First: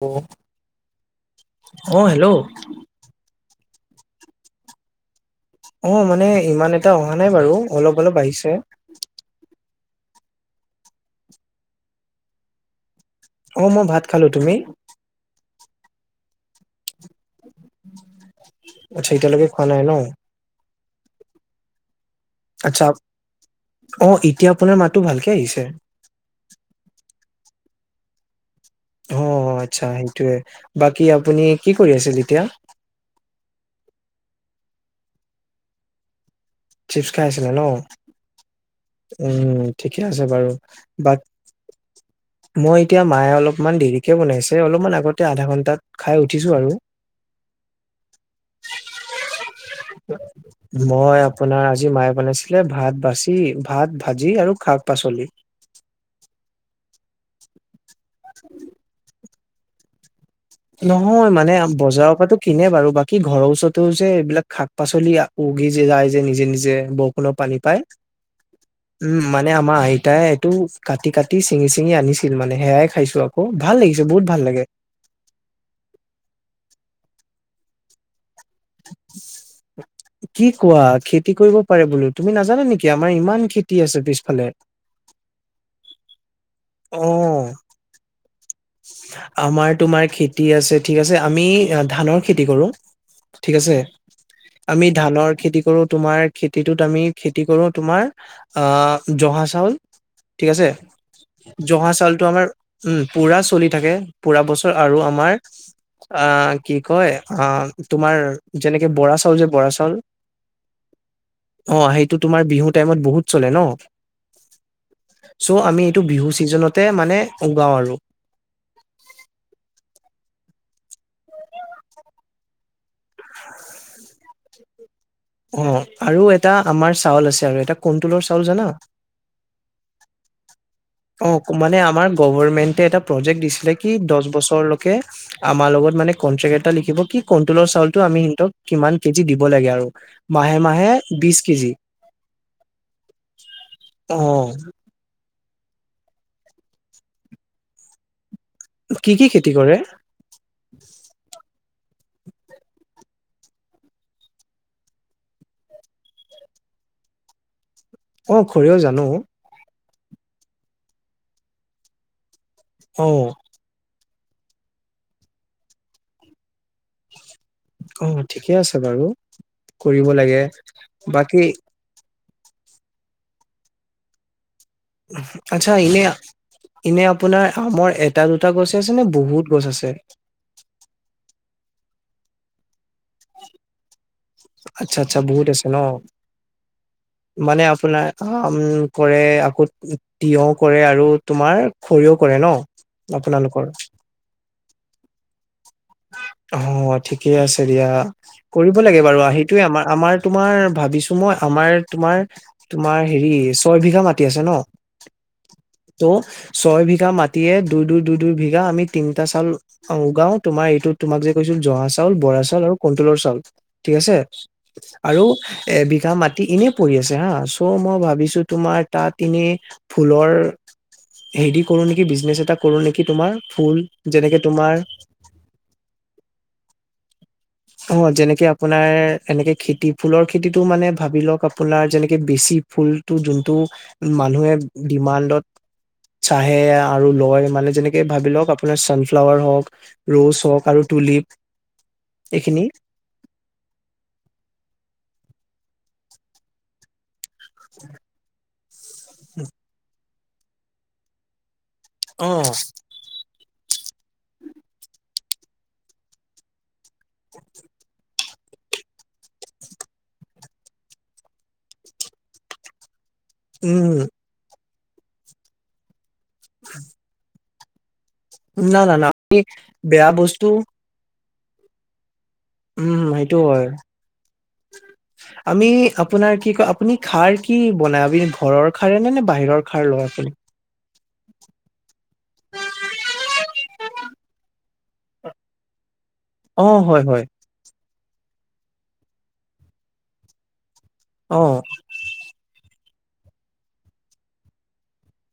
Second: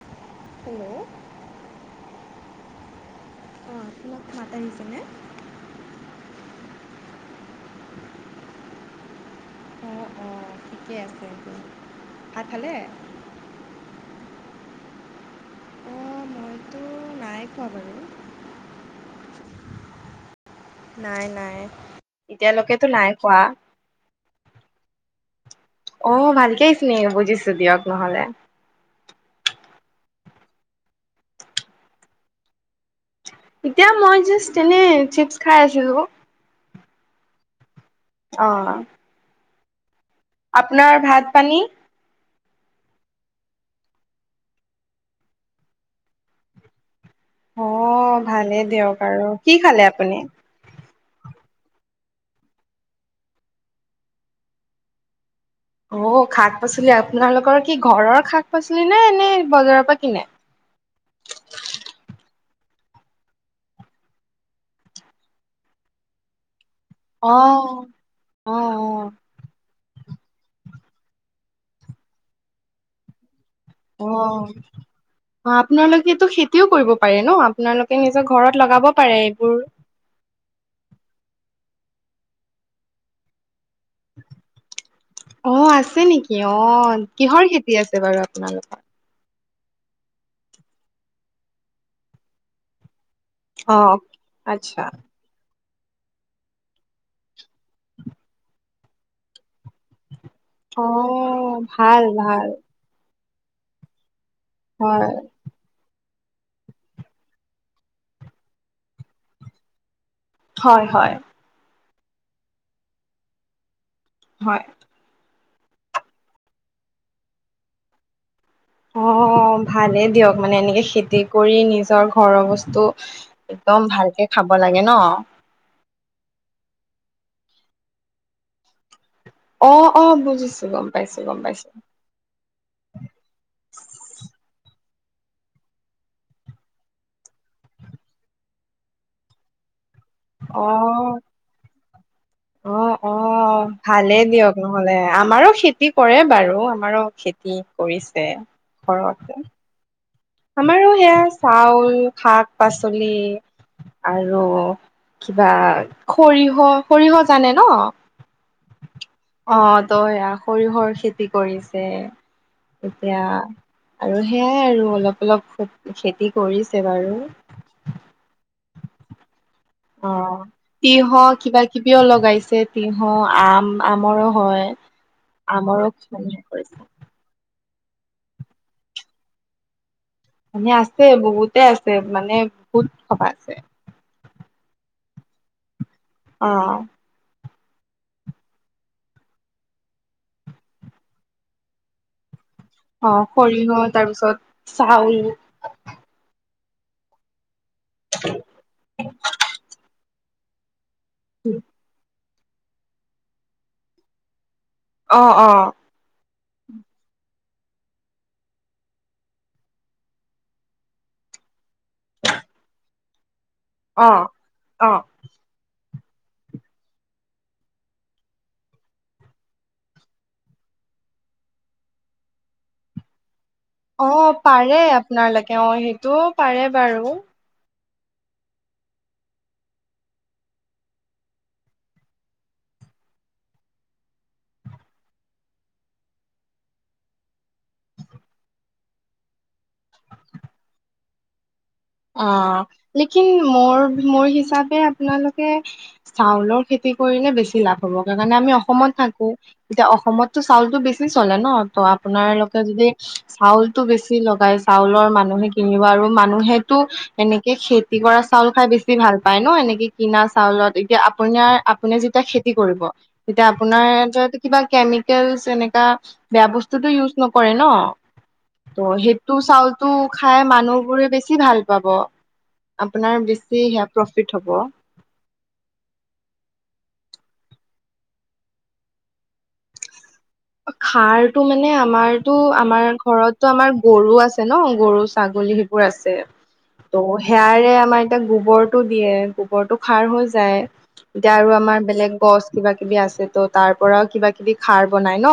অ', hello অ', hello অ', তোমাক ভাত আহিছে নে? অ', মানে ইমান এটা অহা নাই, বাৰু অলপ অলপ আহিছে অ', অ', ঠিকে আছে এইটো ভাত খালে অ', মই ভাত খালো, তুমি? অঁ মইতো নাই কোৱা বাৰু আ্ছ এইেইটালকে খোৱা নাই ন নাই, নাই এতিয়ালৈকেতো আচ্ছা, নাই খোৱা। অ', এতিয়া আপোনাৰ মাতো ভালকে আহিছে অ', ভালকেছিল নে, বুজিছো দিয়ক নহ'লে অ', আচ্ছা, সেইটোয়ে, বাকী আপুনি কি কৰি আছিল এতিয়া? এতিয়া মই, জাষ্ট তেনেই চিপছ খাই আছিলোঁ চিপছ খাই আছিলে ন? অ', উম, ঠিকে আছে বাৰু ভাত বাক পানী? মই, এতিয়া মায়ে অলপমান দেৰিকে বনাইছে অলপমান আগতে আধা ঘন্টাত খাই উঠিছো আৰু অ', ভালেই দিয়ক, আৰু কি খালে আপুনি? মই আপোনাৰ আজি, মায়ে বনাইছিলে ভাত ভাজি, আৰু শাক পাচলি অ', শাক পাচলি আপোনালোকৰ কি ঘৰৰ শাক পাচলি নে এনে বজাৰৰ পৰা কিনে নহয়, মানে, বজাৰৰ পৰা কিনে বাৰু বাকী ঘৰৰ ওৰতও যে এইবিলাক খাক পাচলি যায় যে, নিজে নিজে বৰষুণৰ পানী অঁ পায় অঁ উম মানে, আমাৰ আইতাই এইটো কাটি কাটি চিঙি চিঙি আনিছিল মানে সেয়াই খাইছো আক অ', অ', আপোনালোকেতো খেতিও কৰিব পাৰে ন? আপোনালোকে নিজৰ ঘৰত লগাব পাৰে এইবোৰ কি কোৱা খেতি কৰিব পাৰে, বোলো তুমি নাজানা নেকি, আমাৰ ইমান খেতি আছে পিছফালে অ', আছে নেকি অ, কিহৰ খেতি আছে বাৰু আপোনালোকৰ? আমাৰ, তোমাৰ খেতি আছে ঠিক আছে আমি ধানৰ খেতি কৰো ঠিক, আছে, অ আচ্ছা আমি ধানৰ খেতি কৰো তোমাৰ খেতিটোত আমি, খেতি কৰো তোমাৰ আ জহা চাউল ঠিক আছে, অ জহা ভাল চাউলটো ভাল আমাৰ উম, পুৰা চলি থাকে পুৰা বছৰ আৰু হয় আমাৰ অ', কি কয়, অ', তোমাৰ যেনেকে বৰা চাউল যে বৰা চাউল হয়, হয় অ', সেইটো তোমাৰ বিহু টাইমত বহুত চলে ন হয়, আমি, এইটো বিহু ছিজনতে মানে উগাও আৰু অ', ভালেই দিয়ক মানে এনেকে খেতি কৰি নিজৰ ঘৰৰ বস্তু একদম ভালকে খাব লাগে ন! অ', আৰু এটা আমাৰ চাউল আছে আৰু এটা কণ্টোলৰ চাউল জানা! অ', অ', বুজিছোঁ গম পাইছো গম অ', পাইছো মানে আমাৰ গভৰমেন্টে এটা প্ৰজেক্ট দিছিলে কি দহ বছৰলৈকে আমাৰ লগত মানে কনট্ৰেক এটা লিখিব কি কণ্টোলৰ চাউলটো আমি সিহিতক কিমান কেজি দিব লাগে আৰু। মাহে, মাহে অ বিছ কেজি। অ', অ', অ ভালেই দিয়ক নহ'লে আমাৰো খেতি কৰে বাৰু, আমাৰো খেতি কৰিছে। কি, ঘৰত কি খেতি কৰে? আমাৰো সেয়া চাউল শাক পাচলি। আৰু কিবা খৰিয়হ, খৰিয়হ জানে ন? অ', খৰিয়হ জানো। অ', ত' সেয়া সৰিয়হৰ খেতি কৰিছে, অ এতিয়া আৰু সেয়াই আৰু অলপ, অলপ খে-খেতি কৰিছে বাৰু। অ', ঠিকে আছে বাৰু অ কৰিব লাগে, তিয়হ বাকী কিবা কিবিও লগাইছে, টিহু আম, আমৰো হয়। আচ্ছা আমৰো ইনে, কৰিছে ইনে আপ আপোনাৰ আমৰ এটা দুটা গছে আছে নে, বহুত গছ আছে? মানে আছে বহুতে আছে মানে বহুত সব আছে। আচ্ছা, আচ্ছা বহুত আছে ন! অ'। মানে আপোনাৰ আম কৰে, আকৌ তিয়হ কৰে আৰু তোমাৰ সৰিয়হ কৰে ন! অ', আপোনালোকৰ সৰিয়হ তাৰপিছত চাউল। হ' ঠিকে আছে দিয়া। কৰিব লাগে বাৰু আহি, হেইটোয়ে আমাৰ, আমাৰ তোমাৰ ভাবিছোঁ মই আমাৰ তোমাৰ, তোমাৰ হেৰি ছয়বিঘা মাটি আছে ন। অ', অ'। ত' ছয় বিঘা মাটিয়ে দুই, দুই, দুই, দুই বিঘা আমি তিনিটা চাউল উগাও। তোমাৰ এইটো তোমাক যে কৈছিল জহা চাউল, বৰা চাউল আৰু কন্টোলৰ চাউল। ঠিক অ আছে, অ আৰু এবিঘা মাটি এনে পৰি আছে হা, চ' মই ভাবিছোঁ তোমাৰ তাত এনে ফুলৰ হেৰি কৰোঁ নেকি বিজনেচ এটা কৰোঁ নেকি তোমাৰ ফুল অ', যেনেকে তোমাৰ পাৰে আপোনালোকে অ', সেইটোও পাৰে বাৰু। অ', যেনেকে আপোনাৰ এনেকে খেতি ফুলৰ খেতিটো মানে ভাবি লওঁক আপোনাৰ যেনেকে বেছি ফুলটো যোনটো মানুহে ডিমাণ্ডত চাহে আৰু লয় মানে যেনেকে ভাবি লওঁক আপোনাৰ ছানফ্লাৱাৰ হওঁক ৰৌচ হক আৰু টুলিপ এইখিনি অ'। লেকিন মোৰ, মোৰ হিচাপে আপোনালোকে চাউলৰ খেতি কৰিলে বেছি বেছি লাভ হ'ব, তাৰ কাৰণে আমি অসমত থাকোঁ, এতিয়া অসমতো চাউলতো বেছি চলে ন! ত' আপোনালোকে যদি চাউলতটো বেছি লগাই চাউলৰ মানুহে কিনিব আৰু মানুহে ত' এনেকে খেতি কৰা চাউল খাই বেছি ভালপায় ন, এনেকে কিনা চাউলত এতিয়া আপোনাৰ, আপ আপুনি যেতিয়া খেতি কৰিব তেতিয়া উম আপোনাৰ কিবা কেমিকেলচ এনেকা বেয়া বস্তুটো ইউজ নকৰে ন! ত' না না না সেইটো চাউলটো বেয়া খাই বস্তু মানুহবোৰে বে বছি ভালপাব, উম আপোনাৰ সেইটো বেছি হয় সেয়া প্ৰফিট হ'ব। আমি আপোনাৰ কি কয় আপুনি খাৰ কি বনাই, আপুনি ঘৰৰ খাৰেই নে নে, বাহিৰৰ খাৰ লয় আপুনি? সাৰটো মানে আমাৰতো, আমাৰ ঘৰতো আমাৰ গৰু আছে ন গৰু ছাগলী সেইবোৰ আছে অ হয় হয় ত' সেয়াৰে আমাৰ এতিয়া গোবৰটো দিয়ে গোবৰটো সাৰ হৈ যায় এতিয়া অ আৰু আমাৰ বেলেগ গছ কিবা কিবি আছে ত তাৰ পৰাও কিবা কিবি সাৰ বনাই ন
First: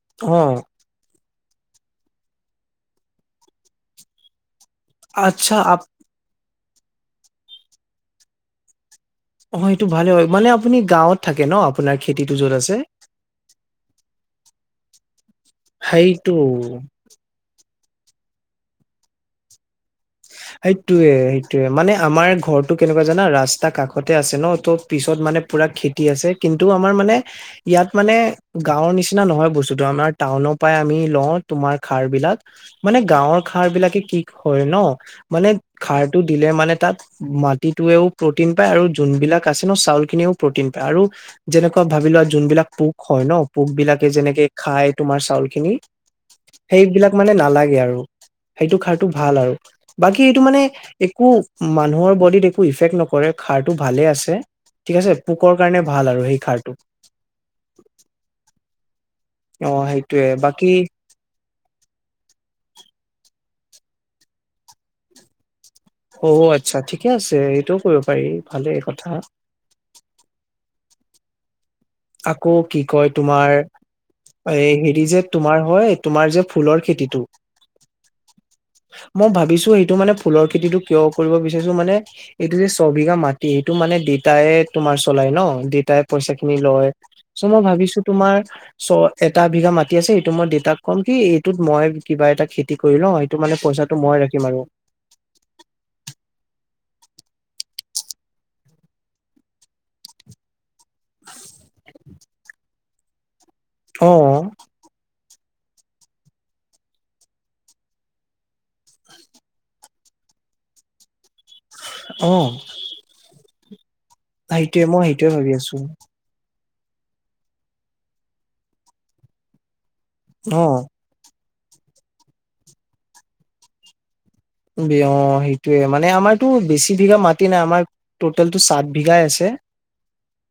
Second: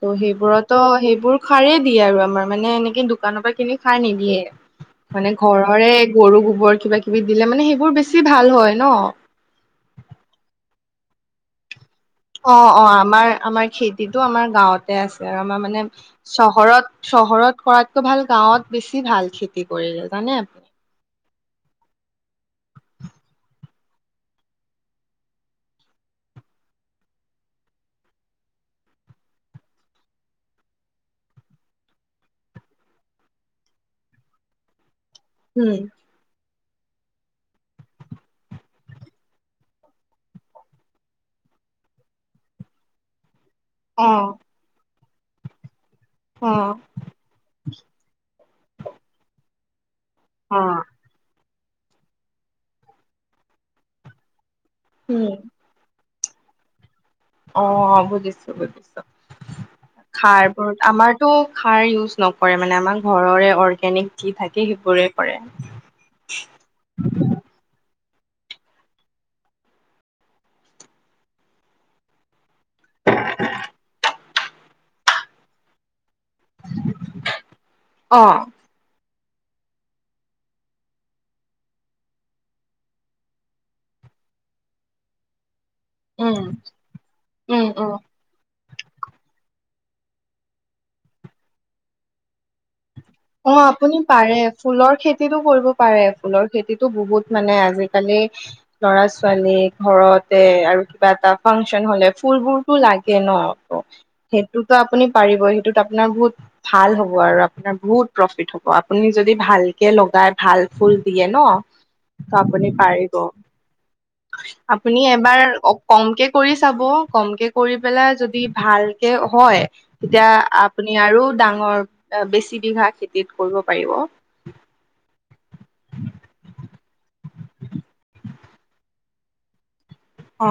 ত' অ সেইবোৰতো সেইবোৰ সাৰে দিয়ে আৰু আমাৰ মানে এনেকে দোকানৰ পৰা কিনি সাৰ নিদিয়ে। মানে আচ্ছা আপ ঘৰৰে গৰু গোবৰ কিবা কিবি দিলে মানে সেইবোৰ বেছি ভাল হয় ন। অ, সেইটো ভালে হয় মানে আপুনি গাঁৱত থাকে ন। আপোনাৰ খেতিটোত অ, অ, আমাৰ আমাৰ খেতিটো আমাৰ গাঁৱতে আছে আৰু আমাৰ মানে সেইটো চহৰত চহৰত কৰাতকৈ ভাল গাঁৱত বেছি ভাল খেতি কৰিলে জানে। সেইটোয়ে সেইটোয়ে মানে আমাৰ ঘৰটো কেনেকুৱা জানা ৰাস্তা কাষতে আছে ন তো পিছত মানে পুৰা খেত তি আছে কিন্তু আমাৰ মানে ইয়াত মানে গাঁওৰ নিচিনা নহয় বস্তুটো আমাৰ টাউনৰ পৰাই আমি লওঁ তোমাৰ সাৰ বিলাক। মানে গাঁৱৰ সাৰ বিলাকে কি হয় ন মানে উম, সাৰটো দিলে মানে তাত মাটিটোৱেও প্ৰটিন পায় আৰু যোনবিলাক আছে ন চাউল খিনিও প্ৰ'টিন পায় আৰু যেনেকুৱা ভাবি লোৱা যোনবিলাক পোক হয় ন, পোক বিলাকে অ', যেনেকে খায় তোমাৰ চাউল খিনি, অ', সেইবিলাক মানে নালাগে আৰু সেইটো খাৰটো ভাল আৰু বাকী এইটো মানে একো মানুহৰ বডিত একো ইফেক্ট নকৰে খাৰ টো ভালে আছে ঠিক আছে পোক উম কাৰণে ভাল আৰু সেই খাৰটো। অ, বুজিছোঁ বুজিছোঁ অ সেইটোয়ে খাৰ বাকী বোৰত আমাৰ টো খাৰ ইউজ নকৰে মানে আমাৰ ঘৰৰে অৰ্গেনিক য থাকে সেইবোৰে কৰে। অ, আচ্ছা ঠিকে আছে এইটোও কৰিব পাৰি ভালে কথা। আকৌ কি কয় তোমাৰ এ হেৰি যে তোমাৰ হয় তোমাৰ যে ফুলৰ খেতিটো, অ, মই ভাবিছো সেইটো মানে ফুলৰ খেতিতটো কিয় কৰিব বিচাৰিছোঁ মানে এইটো যে ছবিঘা মাটি এইটো মানে দেতায়ে তোমাৰ চলাই ন দেতাইে পইচা উম, খিনি লয়, চ' মই উম, উম, ভাবিছো তোমাৰ চ এটা বিঘা মাটি আছে সটো মই দেউতাক ক'ম কি এইটোত মই কিবা এটা খেতি কৰি ল হয় অ, আপুনি পাৰে ফুলৰ খেতি খেতিতো কৰিব পাৰে ফুলৰ খেতিতটো বহুত মানে আজিকালি ল'ৰা ছোৱালী ঘৰতে আৰু কিবা এটা ফাংচন হলে ফুলবোৰতো লাগে ন। অ, সেইটোতো আপুনি পাৰিব সেইটোত আপোনাৰ বহুত ভাল হ'ব আৰু আপোনাৰ বহুত প্ৰফিত হ'ব আপুনি যদি ভালকে লগাই ভাল ফুল দিয়ে ন, অ ত' আপুনি পাৰিব। সেইটোয়ে আপুনি মই সেইটোয়ে এবাৰ ভাবি আছো কমকে কৰি চাব কমকে কৰি পেলাই যদি ভালকে হয়, তেতিয়া অ আপুনি আৰু ডাঙৰ বেছি বিঘা খেতিত কৰিব পাৰিব। বি অ, সেইটোয়ে মানে আমাৰতো বেছি বিঘা মাি নাই আমাৰ টটেলটো চাত বিঘাই আছে। অ,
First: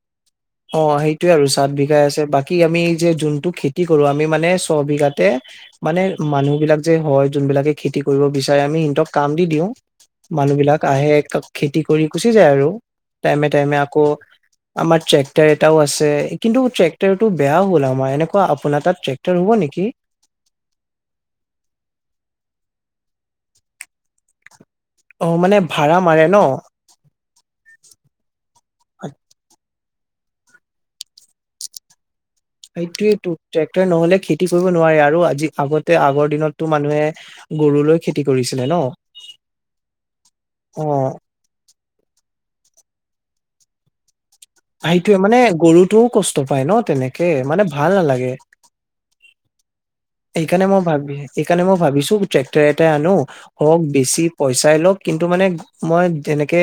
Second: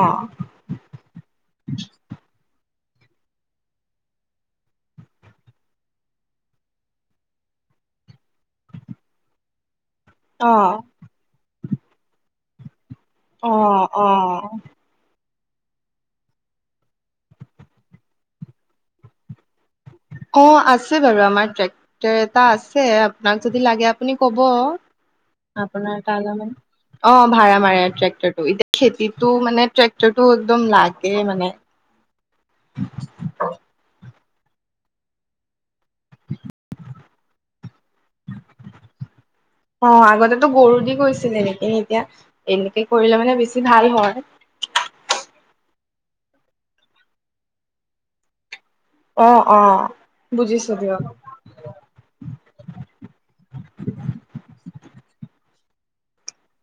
অ, সেইটোয়ে আৰু চাত বিঘাই আছে বাকী আমি যে যোনটো খেতি কৰো আমি মানে ছ বিঘাতে, মানে মানুহ বিলাক যে হয় যোনবিলাকে খেতি কৰিব বিচাৰে আমি সিহতক কাম দি দিও। মানুহ অ', বিলাক আহে খেতি কৰি গুচি যায় আৰু। টাইমে টাইমে অ', আকৌ অ', আমাৰ ট্ৰেক ট এটাও আছে কিন্তু ট্ৰেক্টৰটো বেয়া হ'ল আমাৰ এনেকুৱা আপোনাৰ তাত ট্ৰেক্টাৰ হ'ব নেকি? অ, আছে বাৰু আমাৰ ট্ৰেক্টৰ এটা আছে আপোনাক যদি লাগে আপুনি ক'ব। অ, মানে আপোনাৰ ভাড়া মাৰে তালৈ ন? মানে অ, ভাড়া মাৰে ট্ৰেক্টৰটো এতিয়া খেতিতটো মানে ট্ৰেক্টৰটো একদম লাগে মানে। [inaudible] সেইটোোৱেইটো ট্ৰেক্টৰ নহলে খেতি কৰিব নোৱাৰে আৰু আজি আগতে আগৰ দিনততো মানুহে গৰুলৈ খেতি কৰিছিলে ন'? অ' আগতেো গৰু দি অ গৈছিল এ নেকি এতিয়া এনেকে কৰিলে মানে বেছি ভাল হয়। সেইটয়ে মানে গৰুটোও কষ্ট পায় ন তেনেকে মানে ভাল নালাগে। অ', অ'। সেইকাৰণে বুজিছো মই দিয়ক ভাবি এইেইণে মই ভাবিছো ট্ৰেক্টাৰ এটাই আনো হওক বেছি পইচাই লওক কিন্তু মানে মই যেনেকে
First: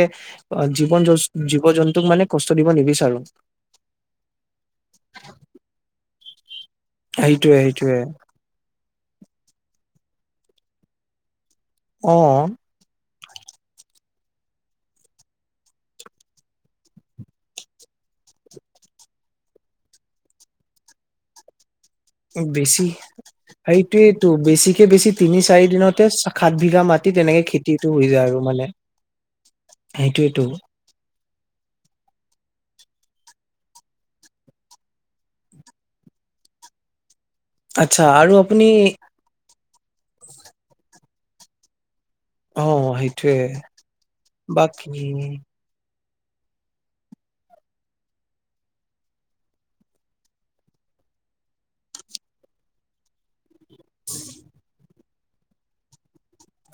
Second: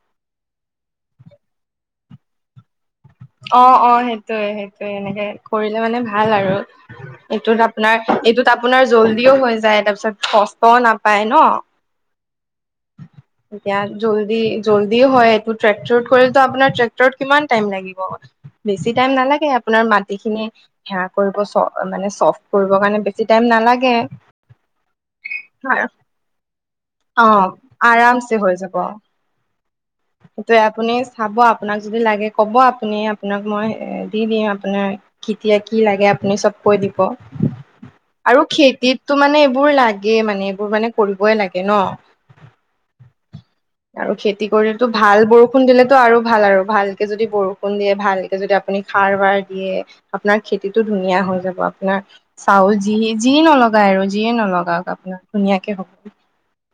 অ' জীৱন জন্ত জীৱ জন্তুক মানে কষ্ট দিব নিবিচাৰো। অ', অ' সেইটোয়ে সেইটোয়ে এনেকে কৰিলে মানে ভাল আৰু। সেইটোয়ে এইটোত সেইটোয়ে আপোনাৰ এইটোত আপোনাৰ জল্দিও হৈ যায় তাৰপিছত কষ্টও নাপায় ন'। অ'। উ এতিয়া জলদি জল্দি হয় এইটো ট্ৰেক্ কৰিলে আপোনাৰ ট্ৰেক্টৰত কিমান টাইম লাগিব। বেছি টাইম নালাগে আপোনাৰ মাটি খিনি সেৱা কৰিব চ মানে। চফ্ট কৰিবৰ বেছি কাৰণে টাইম নালাগে। সেইটোয়েইটো বেছিকে বেছি তিনি চাৰি দিনতে সাত বিঘা মাত মাটিত অ তেনেকে খেতিটো হৈ যায় আৰামছে আৰু মানে যাব। সেইটোয়েটো। সেইটোৱে আপুনি চাব আপোনাক যদি লাগে ক'ব আপুনি আপোনাক মই দি দিম আপোনাৰ কেতিয়া কি লাগে আপুনি চব কৈ দিব। আচ্ছা আৰু আপুনি খেতিতো মানে এইবোৰ লাগে মানে এইবোৰ মানে কৰিবই লাগে ন। অ সেইটোয়ে আৰু খেতি কৰিলেটো ভাল বাকী বৰষুণ। বৰষুণ দিলেতো আৰু ভাল আৰু ভালকৈ যদি বৰষুণ দিয়ে ভালকৈ যদি আপুনি খাৰ বাৰ দিয়ে। আপোনাৰ খেতিটো ধুনীয়া হৈ যাব আপোনাৰ চাউল যি যি নল‌ওক। লগাই আৰু যিয়ে নলগাওক আপোনাৰ ধুনীয়াকে হ'ব।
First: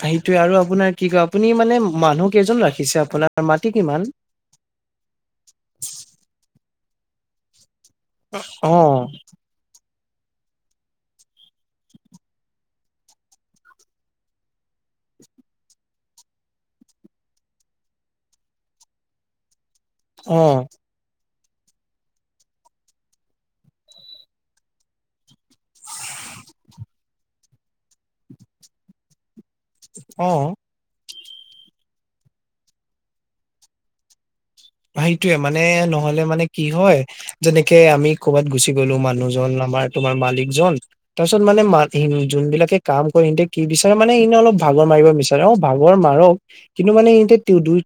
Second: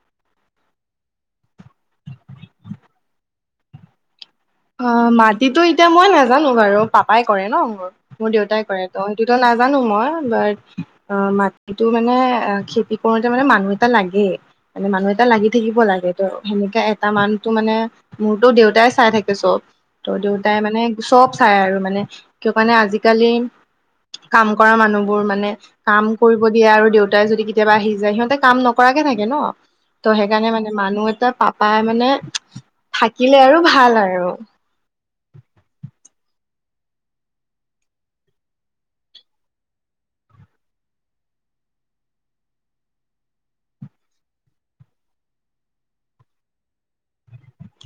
সেইটোৱে আৰু আপোনাৰ কি কয় আপুনি মানে মানুহ কেইজন ৰাখিছে আপোনাৰ মাটি কিমান? অ' মাটিতো এতিয়া মই নাজানো বাৰু পাপাই কৰে ন। মোৰ দেউতাই কৰে ত অ', সেইটোতো নাজানো মই বাট অ' মাটিটো মানে অ খেতি কৰোতে মানে মানুহ এটা লাগেই। মানে মানুহ এটা লাগি থাকিব লাগে ত সেনেকা এটা মানটো মানে মোৰতো দেউতাই চাই থাকে। চ'ব ত দেউতাই অ', মানে চব চাই আৰু মানে কাৰণে আজিকালি কাম কৰা মানুহবোৰ মানে কাম কৰিব দিয়ে আৰু দেউতাই যদি কেতিয়াবা আহি যায় সিহঁতে কাম নকৰাকে থাকে ন। ত' সেইকাৰণে অ', মানে মানুহ এটা পাপাই মানে থাকিলে আৰু ভাল আৰু। সেইটোয়ে মানে নহলে মানে কি হয় যেনেকে আমি ক'বাত গুচি গ'লো মানুহজন আমাৰ তোমাৰ মালিক জন তাৰপিছত মানে যোন বিলাকে কাম কৰে সিহঁতে কি বিচাৰে মানে এনে অলপ ভাগৰ মাৰিব বিছাৰে। ভাগৰ মাৰক কিন্তু মানে এ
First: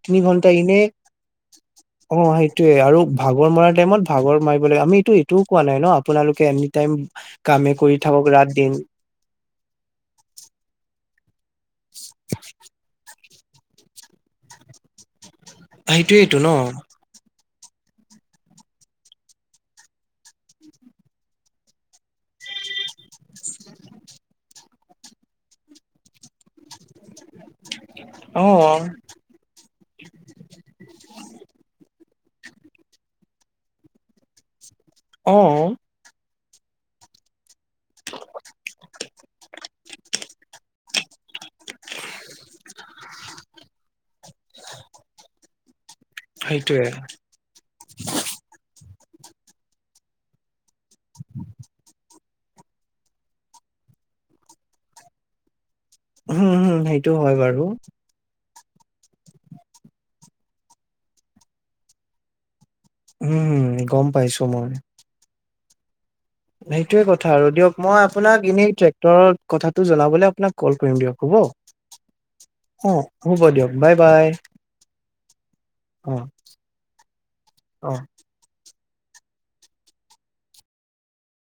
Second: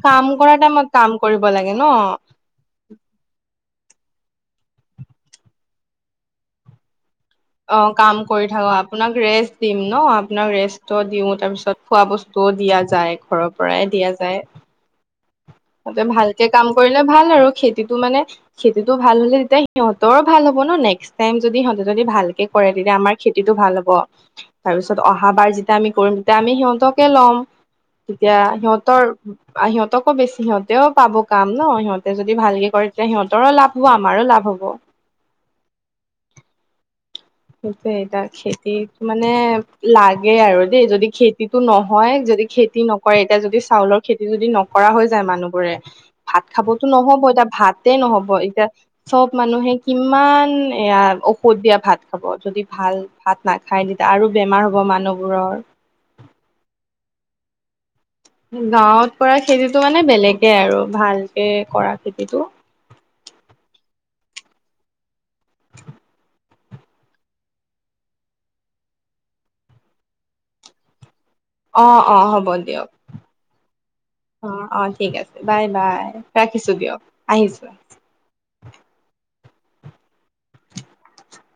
কাম কৰা টাইমত কাম কৰিব লাগে ন। অ সেইটোয়ে আৰু ভাগৰ মৰা টাইমত ভাগৰ মাৰিব লাগে আমি এইটো এইটোও কোৱা নাই ন আপোনালোকে এনি টাইম কামে অ' কৰি কাম ৰাত কৰি দিন থাকক আপোনাক ৰেষ্ট দিম ন আপোনাক ৰেষ্টো দিও তাৰ পিছত খোৱা বস্তুও দিয়া যায় ঘৰৰ পৰাই দিয়া যায়। তাতে সেইটোয়েইটো ভালকে ন কাম কৰিলে ভাল আৰু খেতিটো মানে খেতিটো ভাল হ'লে তেতিয়া সিহঁতৰো ভাল হ'ব ন নেক্স টাইম যদি সিহঁতে যদি ভালকে কৰে তেতিয়া আমাৰ খেতিটো ভাল হ'ব তাৰপিছত অহা বাৰ যেতিয়া আমি কৰিম তেতিয়া আমি সিহঁতকে ল'ম। তেতিয়া অ', সিহঁতৰ সিহঁতক আকৌ বেছি সিহঁতেও পাব কাম ন সিহঁতে যদি ভালকে কৰে তেতিয়া সিহঁতৰো লাভ হ'ব আমাৰো লাভ হ'ব। অ'। সেই এতিয়া খেতি মানে লাগে আৰু দেই যদি খেতি খেতিটো নহয় যদি খেতি নকৰে এতিয়া যদি চাউলৰ খেতি যদি নকৰা হৈ যায় মানুহবোৰে ভাত খাবতো সেইটোয়ে নহব এতিয়া ভাত নহব এতিয়া চ'ব মানুহে কিমান এয়া ঔষধ দিয়া ভাত খাব যদি ভাল ভাত নাখায় তেতিয়া আৰু বেমাৰ হ'ব মানুহবোৰৰ। হুম হুম, সেইটোও হয় বাৰু। গাঁৱত কৰা খেতিটো মানে বেলেগে আৰু ভালকে কৰা খেতিটো। উম, গম পাইছোঁ মই। সেইটোৱে কথা আৰু দিয়ক মই আপোনাক এনেই ট্ৰেক্টৰৰ কথাটো জনাবলে আপোনাক কল কৰিম দিয়ক হ'ব। অ', অ' হ'ব দিয়ক। অ হ'ব দিয়ক বাই বাই অ' ঠিক আছে, বাই বাই। অ ৰাখিছোঁ দিয়ক, আহিছোঁ। অ